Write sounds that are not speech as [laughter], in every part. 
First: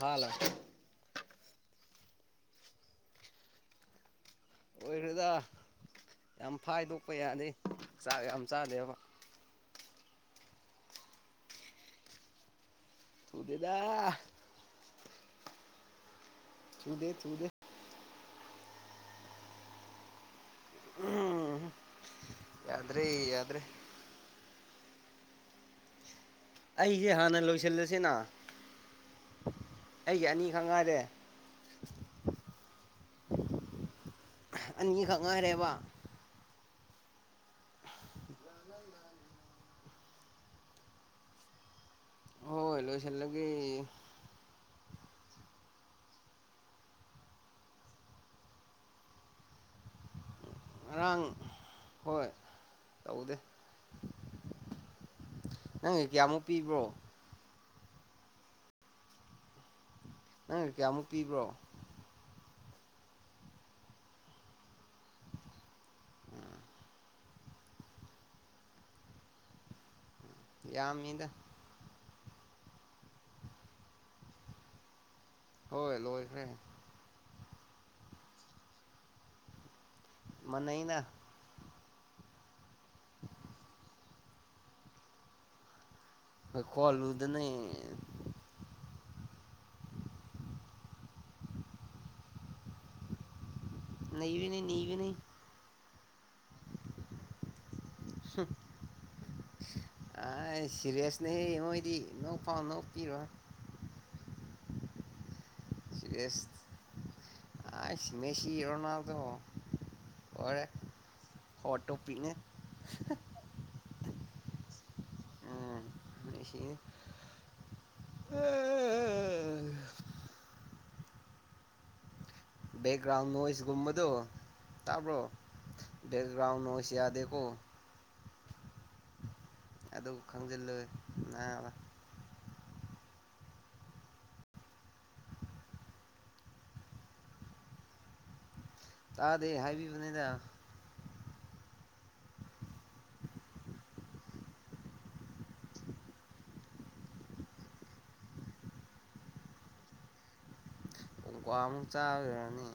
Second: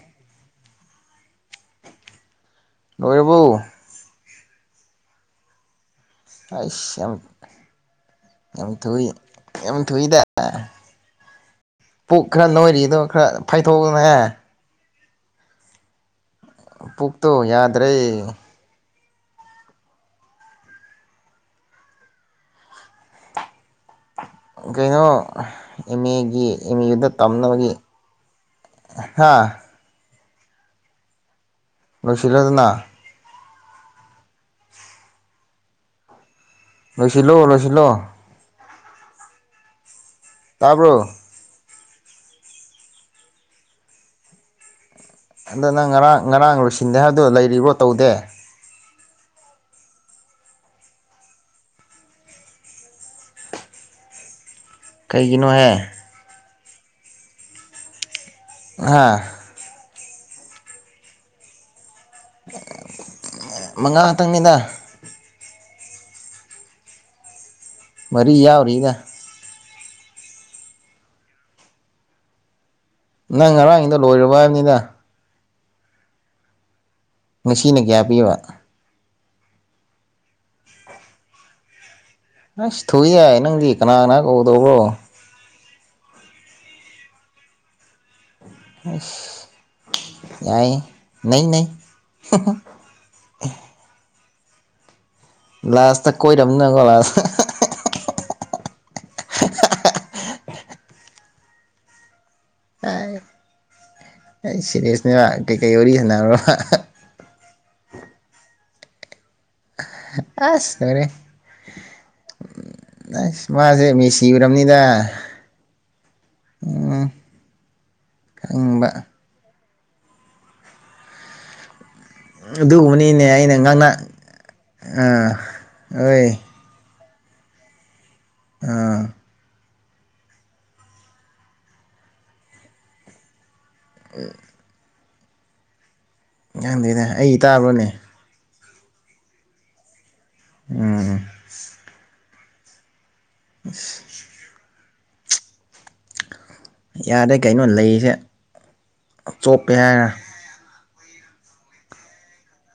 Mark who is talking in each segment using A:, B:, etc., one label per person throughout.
A: hello
B: ꯂꯣꯏꯔꯕꯣ
A: ꯑꯣꯏꯔꯣꯏꯗ
B: ꯑꯩꯁ ꯌꯥꯝ
A: ꯆꯥꯛ
B: ꯌꯥꯝ
A: ꯆꯥꯗꯦꯕ
B: ꯊꯨꯏ ꯌꯥꯝ ꯊꯨꯏꯗ ꯄꯨꯛꯈ꯭ꯔ ꯅꯣꯏꯔꯤ ꯑꯗꯨ ꯈꯔ ꯐꯥꯏꯊꯣꯛꯑꯣꯅꯦ
A: ꯊꯨꯗꯦꯗ ꯊꯨꯗꯦ
B: ꯄꯨꯛꯇꯣ
A: ꯊꯨꯗꯦ
B: ꯌꯥꯗ꯭ꯔꯦ
A: ꯎꯝ ꯌꯥꯗ꯭ꯔꯦ ꯌꯥꯗ꯭ꯔꯦ
B: ꯀꯩꯅꯣ ꯑꯦꯝ ꯑꯦ ꯒꯤ ꯑꯦꯝꯗ
A: ꯑꯩꯁꯦ ꯍꯥꯟꯅ
B: ꯇꯝꯅꯕꯒꯤ
A: ꯂꯣꯏꯁꯤꯜꯂꯁꯤꯅ
B: ꯍꯥ
A: ꯑꯩꯒꯤ ꯑꯅꯤ ꯈꯛ ꯉꯥꯏꯔꯦ
B: ꯂꯣꯏꯁꯤꯜꯂꯣꯗꯅ
A: ꯑꯅꯤꯈꯛ ꯉꯥꯏꯔꯦꯕ
B: ꯂꯣꯏꯁꯤꯜꯂꯣ ꯂꯣꯏꯁꯤꯜꯂꯣ ꯇꯥꯔꯕꯣ
A: ꯍꯣꯏ ꯂꯣꯏꯁꯤꯂꯒ
B: ꯑꯗ ꯅꯪ ꯉꯔꯥꯡ ꯉꯔꯥꯡ ꯂꯣꯏꯁꯤꯟꯗꯦ ꯍꯥꯏꯕꯗꯣ ꯂꯩꯔꯤꯕ꯭ꯔꯣ ꯇꯧꯗꯦ
A: ꯉꯔꯥꯡ ꯍꯣꯏ ꯇꯧꯗꯦ
B: ꯀꯩꯒꯤꯅꯣꯍꯦ
A: ꯅꯪꯒꯤ ꯀꯌꯥꯃꯨꯛ ꯄꯤꯕ꯭ꯔꯣ
B: ꯍꯥꯥ
A: ꯅꯪ ꯀꯌꯥꯃꯨꯛ ꯄꯤꯕ꯭ꯔꯣ
B: ꯃꯉꯥ ꯈꯛꯇꯪꯅꯤꯗ ꯃꯔꯤ ꯌꯥꯎꯔꯤꯒ
A: ꯌꯥꯝꯃꯤꯗ
B: ꯅꯪ ꯉꯔꯥꯡꯒꯤꯗ ꯂꯣꯏꯨꯔꯕ ꯍꯥꯏꯕꯅꯤꯗ
A: ꯍꯣꯏ ꯂꯣꯈꯔꯦ
B: ꯉꯁꯤꯅ ꯀꯌꯥ ꯄꯤꯕ
A: ꯃꯥꯟꯅꯩꯅ
B: ꯑꯁ ꯊꯣꯛꯏ ꯌꯥꯏ ꯅꯪꯗꯤ ꯀꯅꯥ ꯀꯅꯥ ꯀꯧꯗꯧꯕꯣ
A: ꯈꯣꯜꯂꯨꯗꯅꯦ
B: ꯌꯥꯏ ꯅꯩ ꯅꯩ
A: ꯅꯩꯕꯅꯤ ꯅꯩꯕꯅꯤ
B: ꯂꯥꯁꯇ ꯀꯣꯏꯔꯝꯅ ꯅꯪꯀꯣ ꯂꯥꯁꯇ
A: ꯑꯩ ꯁꯤꯔꯤꯌꯥꯁꯅꯦ ꯃꯣꯏꯗꯤ ꯅꯣꯛ ꯄꯥꯎ ꯅꯣꯛ ꯄꯤꯔꯣ
B: ꯁꯤꯔꯤꯑꯁꯅꯦꯕ ꯀꯩ ꯀꯩ ꯋꯥꯔꯤ ꯁꯅꯥꯕ꯭ꯔꯣ [unintelligible]
A: ꯑꯁ ꯃꯦꯁꯤ ꯔꯣꯅꯥꯜꯗꯣ
B: ꯑꯁ ꯂꯣꯏꯔꯦ
A: ꯇꯣꯄꯤꯛꯅꯦ
B: ꯑꯁ ꯃꯥꯁꯦ ꯃꯦꯁꯤ ꯊꯤꯈ꯭ꯔꯕꯅꯤꯗ ꯈꯪꯕ
A: [inaudible]
B: ꯑꯗꯨꯒꯨꯝꯕꯅꯤꯅꯦ
A: ꯕꯦꯛꯒ꯭ꯔꯥꯎꯟ
B: ꯑꯩꯅ ꯉꯥꯡꯅ
A: ꯅꯣꯁꯕꯗꯨ
B: ꯑꯥ ꯍꯣꯏ
A: ꯇꯥꯕ꯭ꯔꯣꯒ꯭ꯔꯥꯎꯟ ꯅꯁ ꯌꯥꯗ ꯑꯣ
B: ꯑ
A: ꯑꯗꯨ ꯈꯪꯖꯤꯜꯂꯨꯦ ꯅꯅꯥꯕ
B: ꯑ ꯉꯪꯗꯣꯏꯅꯦ ꯑꯩ ꯇꯥꯕ꯭ꯔꯣꯅꯦ
A: ꯇꯥꯗꯦ ꯍꯥꯏꯕꯤꯕꯅꯦꯗ
B: ꯎꯝ [inaudible] ꯌꯥꯔꯦ ꯀꯩꯅꯣ ꯂꯩꯁꯦ ꯆꯣꯞꯄꯦ ꯍꯥꯏꯔ
A: ꯀꯣ ꯑꯃꯨ ꯆꯥꯔꯅꯤ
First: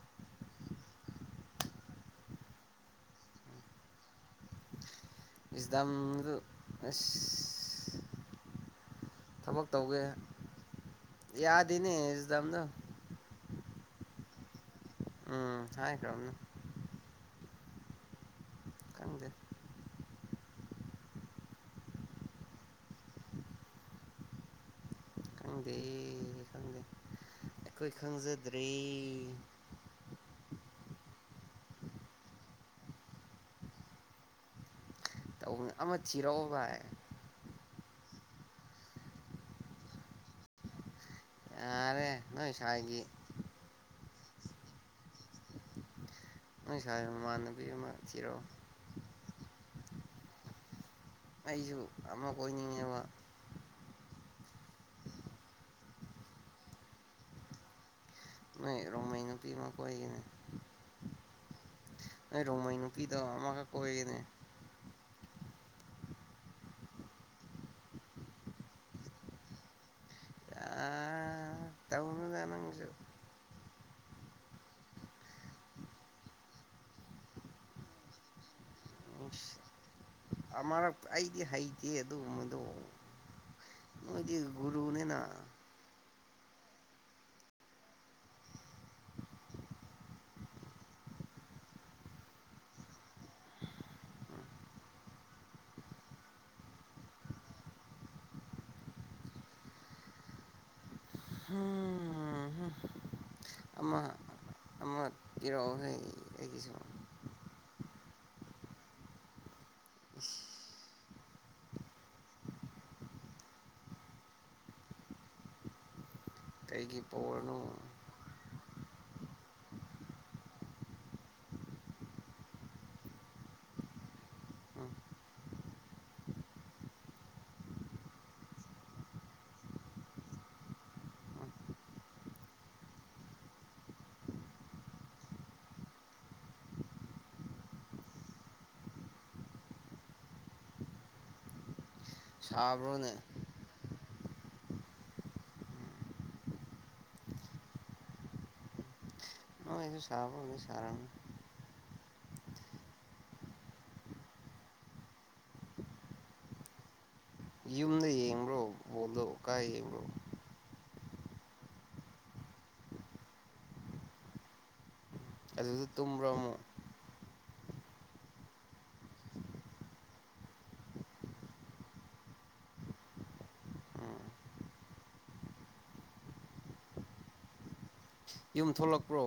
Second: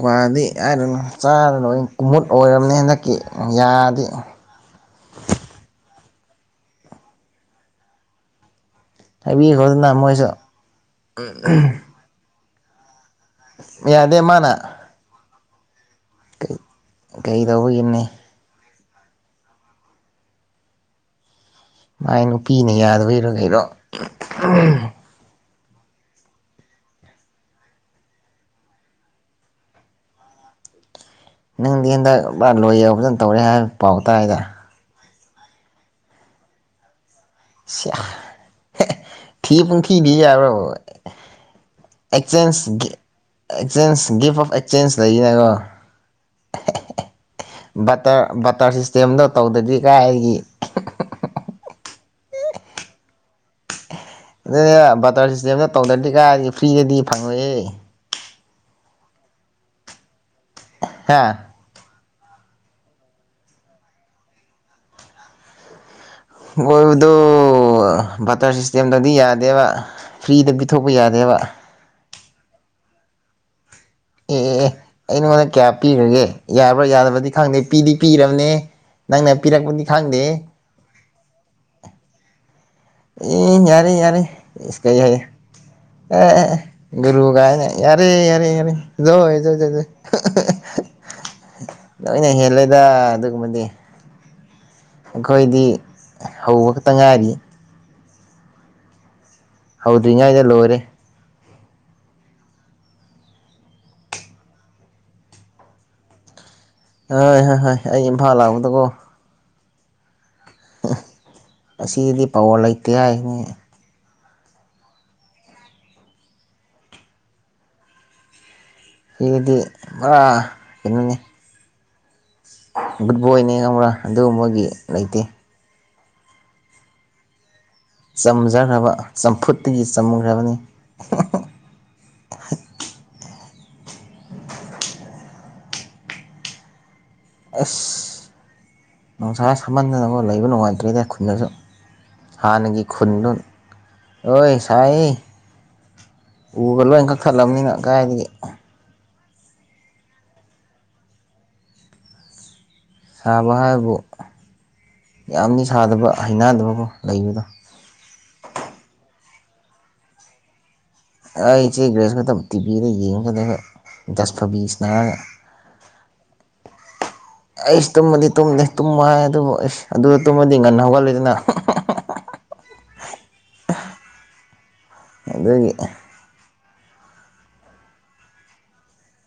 B: ꯒꯗꯤꯗꯅ ꯆꯥꯗꯅ ꯂꯣꯏ ꯀꯨꯝꯃꯨꯠ ꯑꯣꯏꯔꯕꯅꯤ ꯍꯟꯗꯛꯀꯤ ꯌꯥꯗꯤꯦ
A: ꯏꯁꯗꯥꯝꯗꯨ
B: ꯍꯥꯏꯕꯤꯌꯦꯈꯣ ꯑꯗꯨꯅ ꯃꯣꯏꯁꯨ
A: ꯆꯝꯗ
B: ꯌꯥꯗꯦ ꯃꯥꯅ
A: ꯍꯥꯏꯀꯔ꯭ꯥꯝꯃꯦ
B: ꯑꯗꯧ ꯑꯅꯤ
A: ꯀꯒ
B: ꯃꯥꯏ ꯅꯨꯄꯤꯅ ꯌꯥꯗꯕꯩꯔꯣ ꯀꯔꯣ
A: ꯈꯪꯗꯦ ꯈꯪꯗꯦ ꯑꯩꯈꯣꯏ ꯈꯪꯖꯗ꯭ꯔꯦ
B: ꯅꯪꯗꯤ ꯍꯟꯗꯛ ꯂꯣꯏ ꯌꯧ ꯐꯖꯅ ꯇꯧꯔꯦ ꯍꯥꯏꯕ ꯄꯥꯎ ꯇꯥꯥꯏꯗ
A: ꯇ ꯑꯃ ꯊꯤꯔꯛꯑꯣ ꯚꯥꯏ
B: ꯁꯤ ꯊꯤ ꯄꯨꯟꯊꯤꯗꯤ ꯑꯣ
A: ꯌꯥꯔꯦ
B: ꯑꯦꯛꯦꯟ
A: ꯅꯣꯏ ꯁꯥꯏꯒꯤ
B: ꯑꯦꯛꯆꯦꯟꯁ ꯒꯤꯐ ꯑꯣꯐ ꯑꯦꯛꯁꯆꯦꯟꯁ ꯂꯩꯩꯅꯀꯣ
A: ꯅꯣꯏ ꯁꯥꯏ ꯃꯃꯥꯟꯅꯕꯤ ꯑꯃ
B: ꯕꯇꯔ
A: ꯊꯤꯔꯛꯑꯣ
B: ꯕꯇꯔ ꯁꯤꯁꯇꯦꯝꯗꯣ ꯇꯧꯗꯗꯤ ꯀꯥꯏꯒꯤ
A: ꯑꯩꯁꯨ ꯑꯃ ꯀꯣꯏꯅꯤꯡꯌꯦꯕ
B: ꯑꯗꯨꯅꯦ ꯕꯇꯔ ꯁꯤꯁꯇꯦꯝꯗ ꯇꯧꯗ꯭ꯔꯗꯤ ꯀꯥꯏꯗꯤ ꯐ꯭ꯔꯤꯗꯗꯤ ꯐꯪꯉꯣꯏꯑꯦ
A: ꯅꯣꯏ ꯔꯃꯩ ꯅ ꯄꯤꯃ ꯀꯣꯏꯅꯦ
B: ꯍꯥ
A: ꯔꯣꯃꯥꯏ ꯅꯨꯨꯄꯤꯤꯗꯃ ꯀꯣꯏꯒꯅꯦ
B: ꯑꯣꯏꯣꯏꯕꯗꯨ ꯕꯇꯔ ꯁꯤꯁꯇꯦꯝꯗꯗꯤ ꯌꯥꯗꯦꯕ ꯐ꯭ꯔꯤꯗ ꯄꯤ ꯊꯣꯛꯄ ꯌꯥꯗꯦꯕ
A: ꯑꯥ ꯇꯧꯅꯨꯗ ꯅꯪꯁꯨ
B: ꯑꯦ ꯑꯦ ꯑꯦ ꯑꯩ ꯅꯉꯣꯟꯗ ꯀꯌꯥ ꯄꯤꯈ꯭ꯔꯒꯦ ꯌꯥꯕ꯭ꯔꯥ ꯌꯥꯗꯕꯗꯤ ꯈꯪꯗꯦ ꯄꯤꯗꯤ ꯄꯤꯔꯕꯅꯦ ꯅꯪꯅ
A: ꯏꯁ
B: ꯄꯤꯔꯛꯄꯅꯤ ꯈꯪꯗꯦ
A: ꯑꯃꯔꯛ ꯑꯩꯗꯤ ꯍꯩꯇꯦ ꯑꯗꯨꯨꯝꯕꯗꯣ
B: ꯏ ꯌꯥꯔꯔꯤ ꯌꯥꯔꯔꯤ ꯏꯁꯀꯩ
A: ꯒꯨꯔꯨꯅꯤꯅ
B: ꯌꯥꯏꯦ ꯑꯦ ꯑꯦ ꯑꯦ ꯒꯨꯔꯨꯒꯥꯏꯅ ꯌꯥꯔꯦ ꯌꯥꯔꯦ ꯌꯥꯔꯦ ꯖꯣꯏ ꯖꯣꯏ ꯖꯣꯏ ꯂꯣꯏꯅ ꯍꯦꯜꯂꯦꯗ ꯑꯗꯨꯒꯨꯝꯕꯗꯤ ꯑꯩꯈꯣꯏꯗꯤ ꯍꯧꯕ ꯈꯛꯇ ꯉꯥꯏꯔꯤ ꯍꯧꯗ꯭ꯔꯤꯉꯥꯏꯗ ꯂꯣꯏꯔꯦ
A: ꯍꯝ ꯑꯃ ꯑꯃ ꯀꯔꯣꯑꯣ ꯍꯒꯤꯁꯨ
B: ꯍꯣꯏ ꯍꯣꯏ ꯍꯣꯏ ꯑꯩ ꯏꯝꯐꯥꯜ ꯂꯥꯛꯄꯗꯀꯣ
A: ꯑ
B: ꯑꯁꯤꯗꯤ ꯄꯋꯥ ꯂꯩꯇꯦ ꯍꯥꯏꯅꯤ
A: ꯀꯩꯒꯤ ꯄꯧꯔꯅꯨ
B: ꯑꯗꯨꯗꯤ ꯔꯥ ꯀꯩꯅꯣꯅꯤ ꯒꯨꯠꯕꯣꯏꯅꯦ ꯈꯪꯕ꯭ꯔꯥ ꯑꯗꯨꯒꯨꯝꯕꯒꯤ
A: ꯎꯝ
B: ꯂꯩꯇꯦ ꯆꯝꯖꯈ꯭ꯔꯕ ꯆꯝꯐꯨꯠꯇꯒꯤ ꯆꯝꯈ꯭ꯔꯕꯅꯤ
A: ꯎꯝ
B: ꯑꯁ ꯅꯨꯡꯁꯥ ꯁꯃꯟꯗꯅ ꯂꯩꯕ ꯅꯨꯡꯉꯥꯏꯇ꯭ꯔꯦꯗ ꯈꯨꯟꯗꯁꯨ ꯍꯥꯟꯅꯒꯤ
A: ꯁꯥꯕ꯭ꯔꯣꯅꯦ
B: ꯈꯨꯨꯟꯅꯟ ꯍꯣꯏ ꯁꯥꯏ ꯎꯕ ꯂꯣꯏ ꯀꯛꯊꯠꯂꯕꯅꯤꯅ ꯀꯥꯏꯗꯒꯤ
A: ꯑꯣꯁꯨ ꯁꯥꯕ ꯁꯔꯥꯅꯤ
B: ꯁꯥꯕ ꯍꯥꯏꯕꯕꯨ ꯌꯥꯝꯗꯤ ꯁꯥꯗꯕ ꯍꯩꯅꯗꯕꯀꯣ ꯂꯩꯕꯗꯣ
A: ꯀ ꯍꯉ
B: ꯑꯩ ꯏꯆꯦ ꯒ꯭ꯔꯦꯁ ꯃꯇꯝ ꯇꯤꯚꯤꯗ ꯌꯦꯡꯒꯗꯕ ꯗꯁ ꯐꯕꯤꯁꯅꯔꯒ
A: ꯑꯗꯨꯗ ꯇꯨꯝꯕ꯭ꯔꯣ ꯑꯃꯨꯛ
B: ꯑꯩꯁ ꯇꯨꯝꯃꯗꯤ ꯇꯨꯝꯗꯦ ꯇꯨꯝꯃ ꯍꯥꯏ ꯑꯗꯨꯕꯨ ꯑꯩꯁ ꯑꯗꯨꯗ ꯇꯨꯝꯃꯗꯤ ꯉꯟꯅ ꯍꯧꯒꯠꯂꯗꯅ
A: ꯎꯝ
B: ꯑꯗꯨꯗꯒꯤ
A: ꯌꯨꯝ ꯊꯣꯛꯂꯛꯄ꯭ꯔꯣ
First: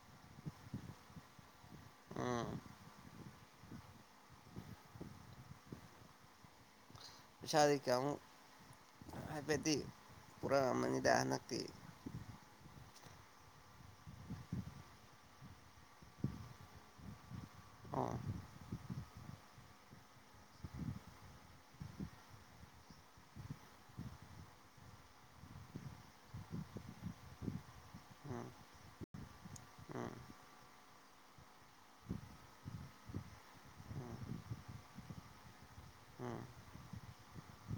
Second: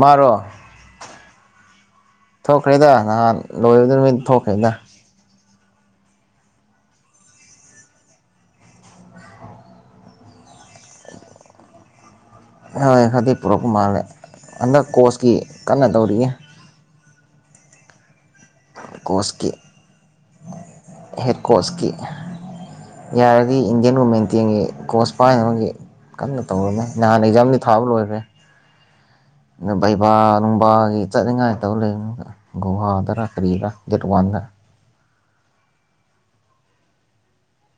B: ꯃꯥꯔꯣ
A: ꯎꯝ
B: ꯊꯣꯛꯈ꯭ꯔꯦꯗ ꯅꯍꯥꯟ ꯂꯣꯏꯔꯗꯃꯤ ꯊꯣꯛꯈ꯭ꯔꯦꯗ
A: ꯄꯁꯥꯗꯀꯃ ꯍꯥꯏꯦꯗꯤ ꯄꯨꯔꯥ ꯃꯅꯤꯗ ꯅ
B: ꯍꯣꯏ ꯈꯔꯗꯤ ꯄꯨꯔꯛꯄ ꯃꯥꯜꯂꯦ ꯍꯟꯗꯛ ꯀꯣꯆꯀꯤ ꯀꯟꯅ ꯇꯧꯔꯤꯌꯦ
A: ꯑꯣ
B: ꯀꯣꯁꯀꯤ ꯍꯦꯠ ꯀꯣꯁꯀꯤ ꯌꯥꯔꯗꯤ ꯏꯟꯗꯤꯌꯥꯟ ꯋꯨꯃꯦꯟꯇꯦꯟꯒꯤ ꯀꯣꯁ ꯄꯥꯏꯅꯕꯒꯤ ꯀꯟꯅ ꯇꯧꯔꯃꯦ ꯅꯍꯥꯟ ꯑꯦꯛꯖꯥꯝꯗꯤ ꯊꯥꯕ ꯂꯣꯏꯈ꯭ꯔꯦ
A: ꯎꯝ
B: ꯑ ꯕꯩꯕꯥ
A: ꯎꯝ
B: ꯅꯨꯡꯕꯥꯒꯤ ꯆꯠꯅꯤꯡꯉꯥꯏꯇꯧ ꯂꯩꯕꯅꯤ ꯒꯨꯍꯥꯗꯔ ꯁꯔꯤꯒ ꯖꯠ ꯋꯥꯒ
A: ꯎꯝ ꯎꯝ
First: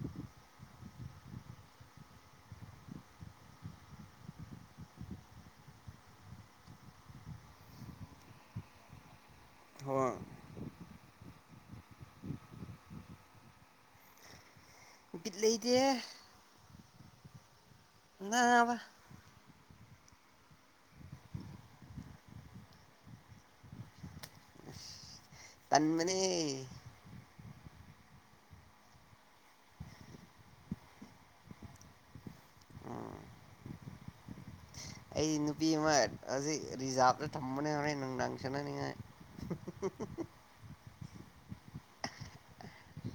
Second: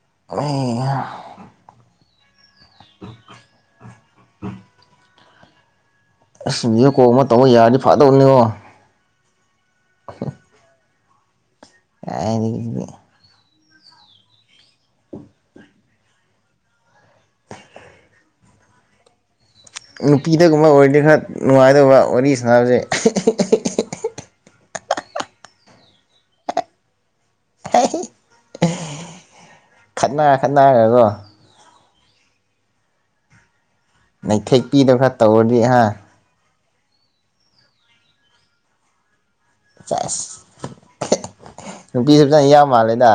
B: ꯑꯩ ꯎꯝ ꯎꯝ ꯑꯁ ꯚꯤꯗꯤꯑꯣ ꯀꯣꯜ ꯑꯃ ꯇꯧꯕ ꯌꯥꯔꯗꯤ ꯐꯥꯗꯧꯅꯤꯉꯣ
A: ꯍꯣꯏ
B: ꯍ ꯗꯒꯤꯗꯒꯤ
A: ꯕꯤꯠꯂꯩꯗꯦ ꯅꯥꯕ
B: ꯅꯨꯄꯤꯗꯒꯨꯝꯕ ꯑꯣꯏꯔꯗꯤ ꯈꯔ ꯅꯨꯡꯉꯥꯏꯗꯕ ꯋꯥꯔꯤ ꯁꯥꯟꯅꯕꯁꯦ
A: ꯇꯟꯃꯅꯦ
B: ꯈꯠꯅꯔ ꯈꯠꯅꯔꯒꯒꯣ
A: ꯎꯝ
B: ꯅꯩꯊꯦꯛ
A: ꯑꯩ ꯅꯨꯄꯤ ꯑꯃ ꯍꯧꯖꯤꯛ ꯔꯤꯖꯥꯕꯁꯨ ꯊꯝꯕꯅꯦꯅꯦ ꯅꯅꯨꯡꯗꯥꯡꯁꯅ ꯅꯉ [inaudible]
B: ꯅꯨꯄꯤꯁꯨꯖꯅ ꯌꯥꯝ ꯃꯥꯜꯂꯦꯗ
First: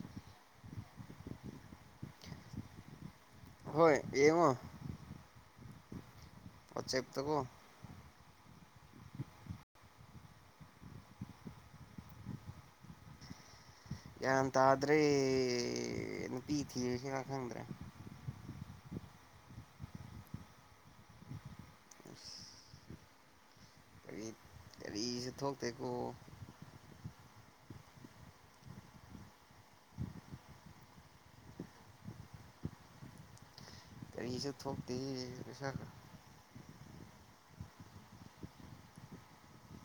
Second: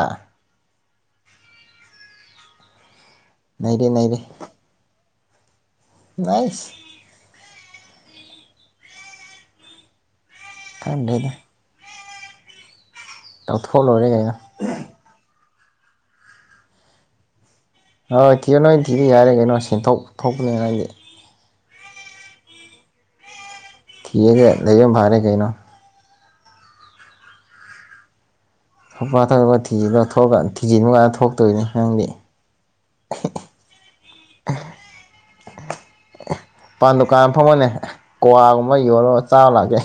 B: ꯅꯩꯔꯦ
A: ꯍꯣꯏ
B: ꯅꯩꯔꯦ
A: ꯌꯦꯃ
B: [inaudible]
A: ꯋꯥꯆꯦꯞꯇꯀꯣ
B: ꯈꯪꯗꯔ꯭ꯦꯗ ꯇꯧ
A: ꯌꯥꯇꯗ꯭ꯔꯤ ꯅꯨꯄꯤ ꯊꯤꯁꯤ ꯈꯪꯗ꯭ꯔꯦ
B: ꯍꯣꯌ ꯊꯤꯌꯨ ꯅꯣꯏ ꯊꯤꯗꯤ ꯌꯥꯔꯦ ꯀꯩꯅꯣ ꯁꯦꯟꯊꯣꯛ ꯊꯣꯛꯄꯅꯤ ꯅꯗꯤ ꯊꯁꯦ ꯂꯩꯝ ꯐꯥꯏ
A: ꯐꯤꯁꯦ ꯊꯣꯛꯇꯦꯀꯣ
B: ꯊꯧꯄꯥ ꯊꯧꯔꯒ ꯊꯤꯖꯤ ꯂꯧꯊꯣꯛꯑꯒ ꯊꯤꯖꯤ ꯅꯨꯡꯀꯥꯏꯇ ꯊꯣꯛꯇꯣꯏꯅꯤ ꯈꯪꯗꯦ
A: ꯀꯔꯤꯁꯨ ꯊꯣꯛꯇꯦ ꯩꯁꯈ
B: ꯄꯥꯟ ꯗꯨꯀꯥꯟ ꯐꯝꯕꯅꯦ ꯀ꯭ꯋꯥꯒꯨꯝꯕ ꯌꯣꯜꯂꯒ ꯆꯥꯔ ꯂꯥꯛꯀꯦ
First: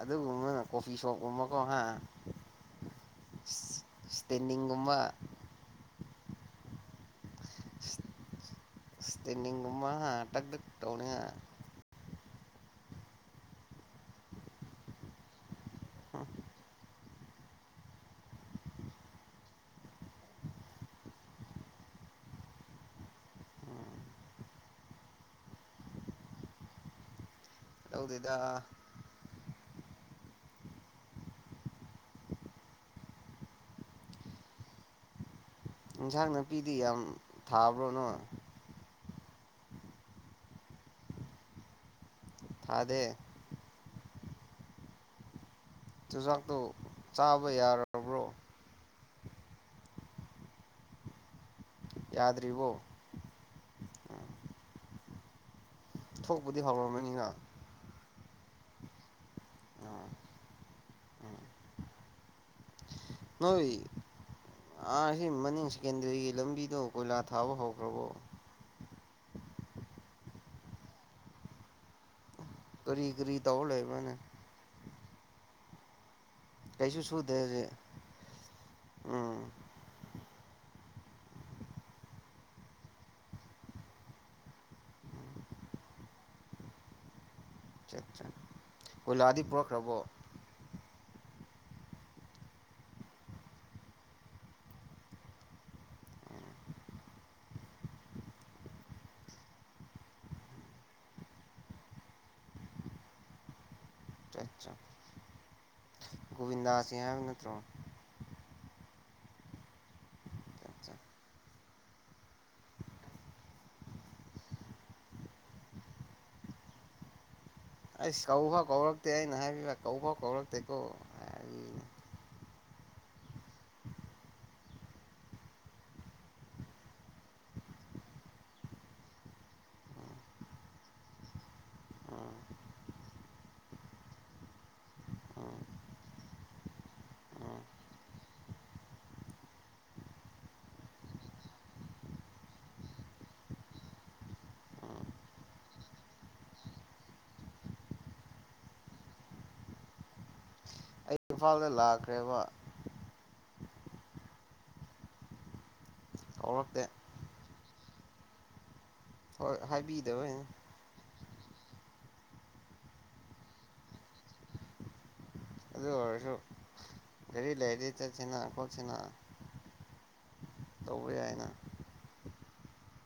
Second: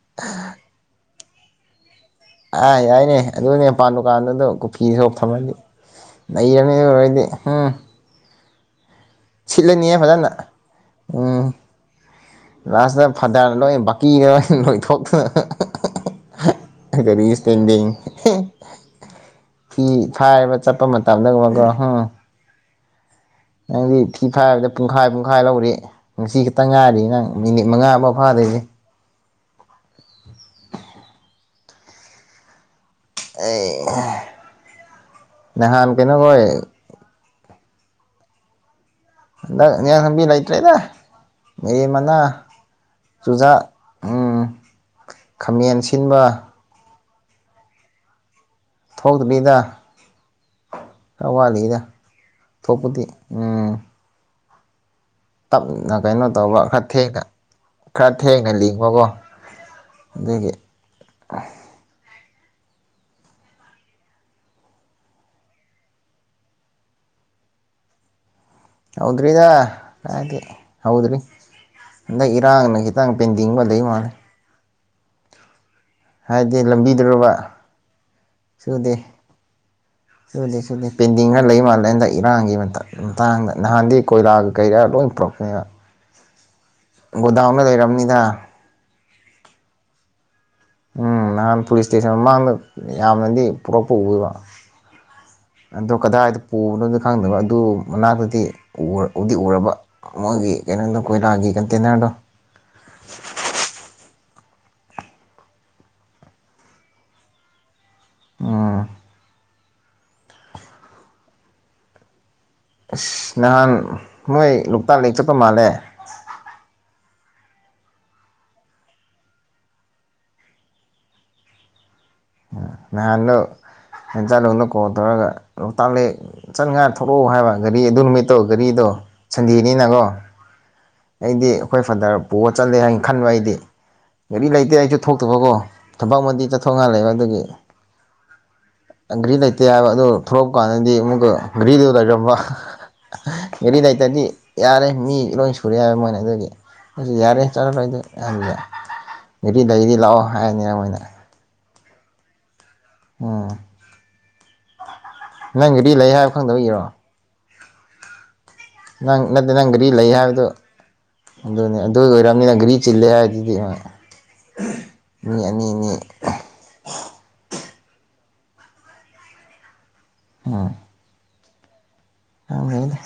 A: ꯑꯗꯨ ꯎ ꯀꯣꯐꯤ ꯎꯃ ꯀ
B: ꯑ ꯌꯥꯏꯅꯦ ꯑꯗꯨꯅꯦ ꯃꯄꯥꯟ ꯗꯨꯀꯥꯟꯗꯨꯗꯣ
A: ꯏꯁꯇꯦꯟꯗꯤꯡꯒꯨꯝꯕ
B: ꯀꯨꯐꯤ ꯁꯣꯞ ꯊꯝꯃꯅꯤ ꯂꯩꯔꯅꯤ ꯑꯣꯏꯔꯣꯏꯗꯤ ꯎꯝ
A: ꯁꯇꯅꯤꯨꯝꯃ
B: ꯁꯤꯠꯂꯅꯤꯍꯦ
A: ꯍꯥ
B: ꯐꯖꯅ
A: ꯇ ꯇꯣꯅꯤ
B: ꯎꯝ ꯂꯥꯁꯇ ꯐꯗꯔ ꯂꯣꯏꯅ ꯕꯀꯤꯗ ꯂ ꯂꯣꯏꯊꯣꯛꯇꯅ ꯀꯔꯤ ꯏꯁꯇꯦꯟꯗꯤꯡ ꯐꯤ ꯐꯥꯏꯕ ꯆꯠꯄ ꯃꯇꯝꯗꯒꯨꯝꯕꯀꯣꯝ ꯅꯪꯗꯤ ꯐꯤ ꯐꯥꯏꯕꯗ ꯄꯨꯡꯈꯥ ꯏ ꯄꯨꯡꯈꯥꯏ ꯂꯧꯔ ꯉꯁꯤ ꯈꯤꯇ ꯉꯥꯏꯔꯤ ꯅꯪ ꯃꯤꯅꯤ ꯃꯉꯥ ꯑꯃ
A: ꯇꯧꯗꯦꯗ
B: ꯐꯥꯗꯣꯏꯁꯦ [inaudible] ꯑꯦ ꯅꯍꯥꯟ ꯀꯩꯅ ꯀ
A: ꯊꯥꯕ꯭ꯔꯣꯅ
B: ꯍꯟꯗꯛ ꯌꯦꯕꯤ ꯂꯩꯇ꯭ꯔꯦꯅꯦ ꯃꯤ ꯃꯅꯥ
A: ꯊꯥꯗꯦ
B: ꯆꯨꯖꯥꯛ ꯎꯝ ꯈꯥꯃꯦꯟ ꯁꯤꯟꯕ
A: ꯆꯨꯖꯥꯛꯇꯣ ꯆꯥꯕ ꯌꯥꯔꯕ꯭ꯔꯣ
B: ꯊꯣꯛꯇ ꯕꯤꯗ ꯍꯋꯥꯂꯤ ꯗ
A: ꯌꯥꯗ꯭ꯔꯤꯕꯣ
B: ꯊꯣꯄꯗꯤ ꯎꯝ ꯇꯞ ꯅ ꯀꯩꯅꯣ ꯇꯧꯕ
A: ꯊꯣꯛꯄꯨꯗꯤ
B: ꯈꯔ ꯊꯦꯛꯒ
A: ꯍꯧꯔꯝꯃꯅꯤꯅ
B: ꯈꯔ ꯊꯦꯡꯅ ꯂꯤꯡꯕꯀꯣ
A: ꯎꯝ
B: ꯑꯗꯨꯗꯒꯤ
A: ꯎꯝ ꯅꯣꯏ ꯑ ꯁꯤ ꯃꯅꯤꯡ ꯁꯦꯀꯦꯟꯗꯔꯤꯒꯤ ꯂꯝꯕꯤꯗꯣ ꯀꯣꯏꯂꯥ ꯊꯥꯕ ꯍꯧꯈ꯭ꯔꯕꯣ
B: ꯍꯧꯗ꯭ꯔꯤꯗꯗꯤ ꯍꯧꯗꯔꯤ ꯇꯥꯡꯅ
A: ꯀꯔꯤ
B: ꯇꯪ
A: ꯀꯔꯤ ꯇꯧꯔ
B: ꯄꯦꯟꯗꯤꯕꯗ ꯋꯥꯅꯦ
A: ꯂꯩꯕ꯭ꯔꯅꯦ
B: ꯍꯥꯏꯗꯤ
A: ꯀꯩꯁꯨ
B: ꯂꯝꯕꯤꯗ꯭ꯔꯕ
A: ꯁꯨꯗꯦ ꯍꯧꯖꯤꯛ
B: ꯁꯨꯗꯦ
A: ꯎꯝ
B: ꯁꯨꯗꯦ ꯁꯨꯗꯦ ꯄꯦꯟꯗꯤꯡꯒꯔ ꯂꯩ ꯃꯥꯜꯂꯦꯗ ꯏꯔꯥꯡꯒꯤ ꯃꯇꯥꯡꯗ ꯅꯍꯥꯟꯗꯤ ꯀꯣꯏꯂꯥꯒ ꯀꯩꯔꯥ ꯂꯣꯏ ꯄꯨꯔꯛꯄꯅꯦꯕ ꯒꯣꯗꯥꯎꯟꯗ
A: ꯆꯠ
B: ꯂꯩꯔꯕꯅꯤꯅ
A: ꯆꯠ ꯀꯣꯏꯂꯥꯗꯤ ꯄꯨꯔꯛꯈ꯭ꯔꯕꯣ
B: ꯎꯝ ꯅꯍꯥꯟ ꯄꯨꯂꯤꯁ ꯏꯁꯇꯦꯁꯟ ꯃꯃꯥꯡꯗ ꯌꯥꯝꯅꯗꯤ ꯄꯨꯔꯛꯄ ꯎꯋꯦꯕ ꯑꯗꯣ ꯀꯗꯥꯏ ꯗ ꯄꯨꯕꯅꯣꯗꯤ ꯈꯪꯗꯕ ꯑꯗꯨ ꯃꯅꯥꯛꯇꯗꯤ ꯎꯗꯤ ꯎꯔꯕ ꯃꯣꯏꯒꯤ ꯀꯩꯅꯣꯗꯣ ꯀꯣꯏꯂꯥꯒꯤ ꯀꯟꯇꯦꯟꯅꯔꯗꯣ
A: ꯑꯆꯥ ꯕꯤꯟꯗꯁ ꯅꯠꯇ꯭ꯔꯣ
B: ꯑꯣ ꯑꯁ ꯅꯍꯥꯟ ꯃꯣꯏ ꯂꯣꯛꯇꯥꯛ ꯂꯦꯛ ꯆꯠꯄ ꯃꯥꯜꯂꯦ
A: ꯑꯩꯁ ꯀꯧꯕ ꯐꯥꯎ ꯀꯧꯔꯛꯇꯦ ꯑꯩꯅ ꯍꯥꯏꯕꯤꯕ ꯀꯧꯕꯥꯎ ꯀꯧꯔꯛꯇꯦꯀꯣ ꯍꯥꯏꯅꯦ
B: ꯅꯍꯥꯟꯗꯣ ꯅꯦꯟꯆꯥꯥꯂꯣꯗ ꯀꯣꯜ ꯇꯧꯔꯒ ꯂꯣꯛꯇꯥꯛ ꯂꯦꯛ ꯆꯠ ꯉꯥ ꯊꯂꯛꯑꯣ ꯍꯥꯏꯕ ꯒꯥꯔꯤ ꯑꯗꯨ ꯅꯨꯃꯤꯠꯇꯧ ꯒꯥꯔꯤꯗꯣ ꯁꯟꯗꯦꯅꯤꯅꯀꯣ ꯑꯩꯗꯤ ꯑꯩꯈꯣꯏ ꯐꯥꯗꯔ
A: ꯎꯝ
B: ꯄꯨꯒ ꯆꯠꯂꯦ ꯍꯥꯏꯅ ꯈꯟꯕ ꯑꯩꯗꯤ ꯒꯥꯔꯤ ꯂꯩꯇꯦ ꯑꯩꯁꯨ ꯊꯣꯛꯇꯕꯀꯣ
A: ꯎꯝ
B: ꯊꯕꯛꯃꯗꯤ ꯆꯠꯊꯣꯛ ꯉꯥꯏꯍ ꯂꯩꯕ ꯑꯗꯨꯒꯤ
A: ꯎꯝ
B: ꯘ꯭ꯔꯤ ꯂꯩꯇꯦ ꯍꯥꯏꯕ ꯑꯗꯨ ꯊꯣꯛꯂꯛꯄ ꯀꯥꯟꯗꯗꯤ ꯑꯃꯨꯛꯀ ꯘ꯭ꯔꯤꯗꯨ ꯂꯩꯔꯝꯕ ꯒꯥꯔꯤ ꯂꯩꯇꯗꯤ ꯌꯥꯔꯦ
A: ꯎꯝ
B: ꯃꯤ ꯂꯣꯏ ꯁꯨꯔꯦ ꯍꯥꯏꯕ ꯃꯣꯏꯅ ꯑꯗꯨꯒꯤ ꯑꯗꯨ ꯌꯥꯔꯦ ꯆꯠꯂꯔꯣꯏꯗ ꯑꯗꯨꯗ ꯘꯔꯤ ꯂꯩꯗꯤ ꯂꯥꯛꯑꯣ ꯍꯥꯏꯔꯅꯤ ꯃꯣꯏꯅ
A: ꯗ ꯂꯥꯛꯈ꯭ꯔꯦꯕ
B: ꯎꯝ ꯅꯪꯒꯗꯤ ꯂꯩ ꯍꯥꯏꯦ ꯐꯪꯗꯕ
A: ꯀꯧꯔꯛꯇꯦ
B: ꯏꯔꯣ ꯅꯪ ꯅꯠꯇꯦ
A: ꯍꯣꯏ
B: ꯅꯪ ꯒꯥꯔꯤ ꯂꯩ ꯍꯥꯏꯕꯗꯣ
A: ꯍꯥꯏꯕꯤꯗꯕꯩꯅꯤ
B: ꯑꯗꯨꯅꯤ ꯑꯗꯨ ꯑꯣꯏꯔꯕꯝꯅꯤꯅ ꯘ꯭ꯔꯤ ꯆꯤꯜꯂꯦ ꯍꯥꯏꯗꯨꯗꯤ ꯃꯤ ꯑꯅꯤ
A: ꯑꯗꯨ
B: ꯑꯅꯤ
A: ꯑꯣꯏꯔꯁꯨ ꯀꯔꯤ ꯂꯩꯗꯤ ꯆꯠꯁꯤꯅ ꯀꯁꯤꯅ ꯇꯧꯕ ꯌꯥꯏꯅ
B: ꯑꯦꯅꯦ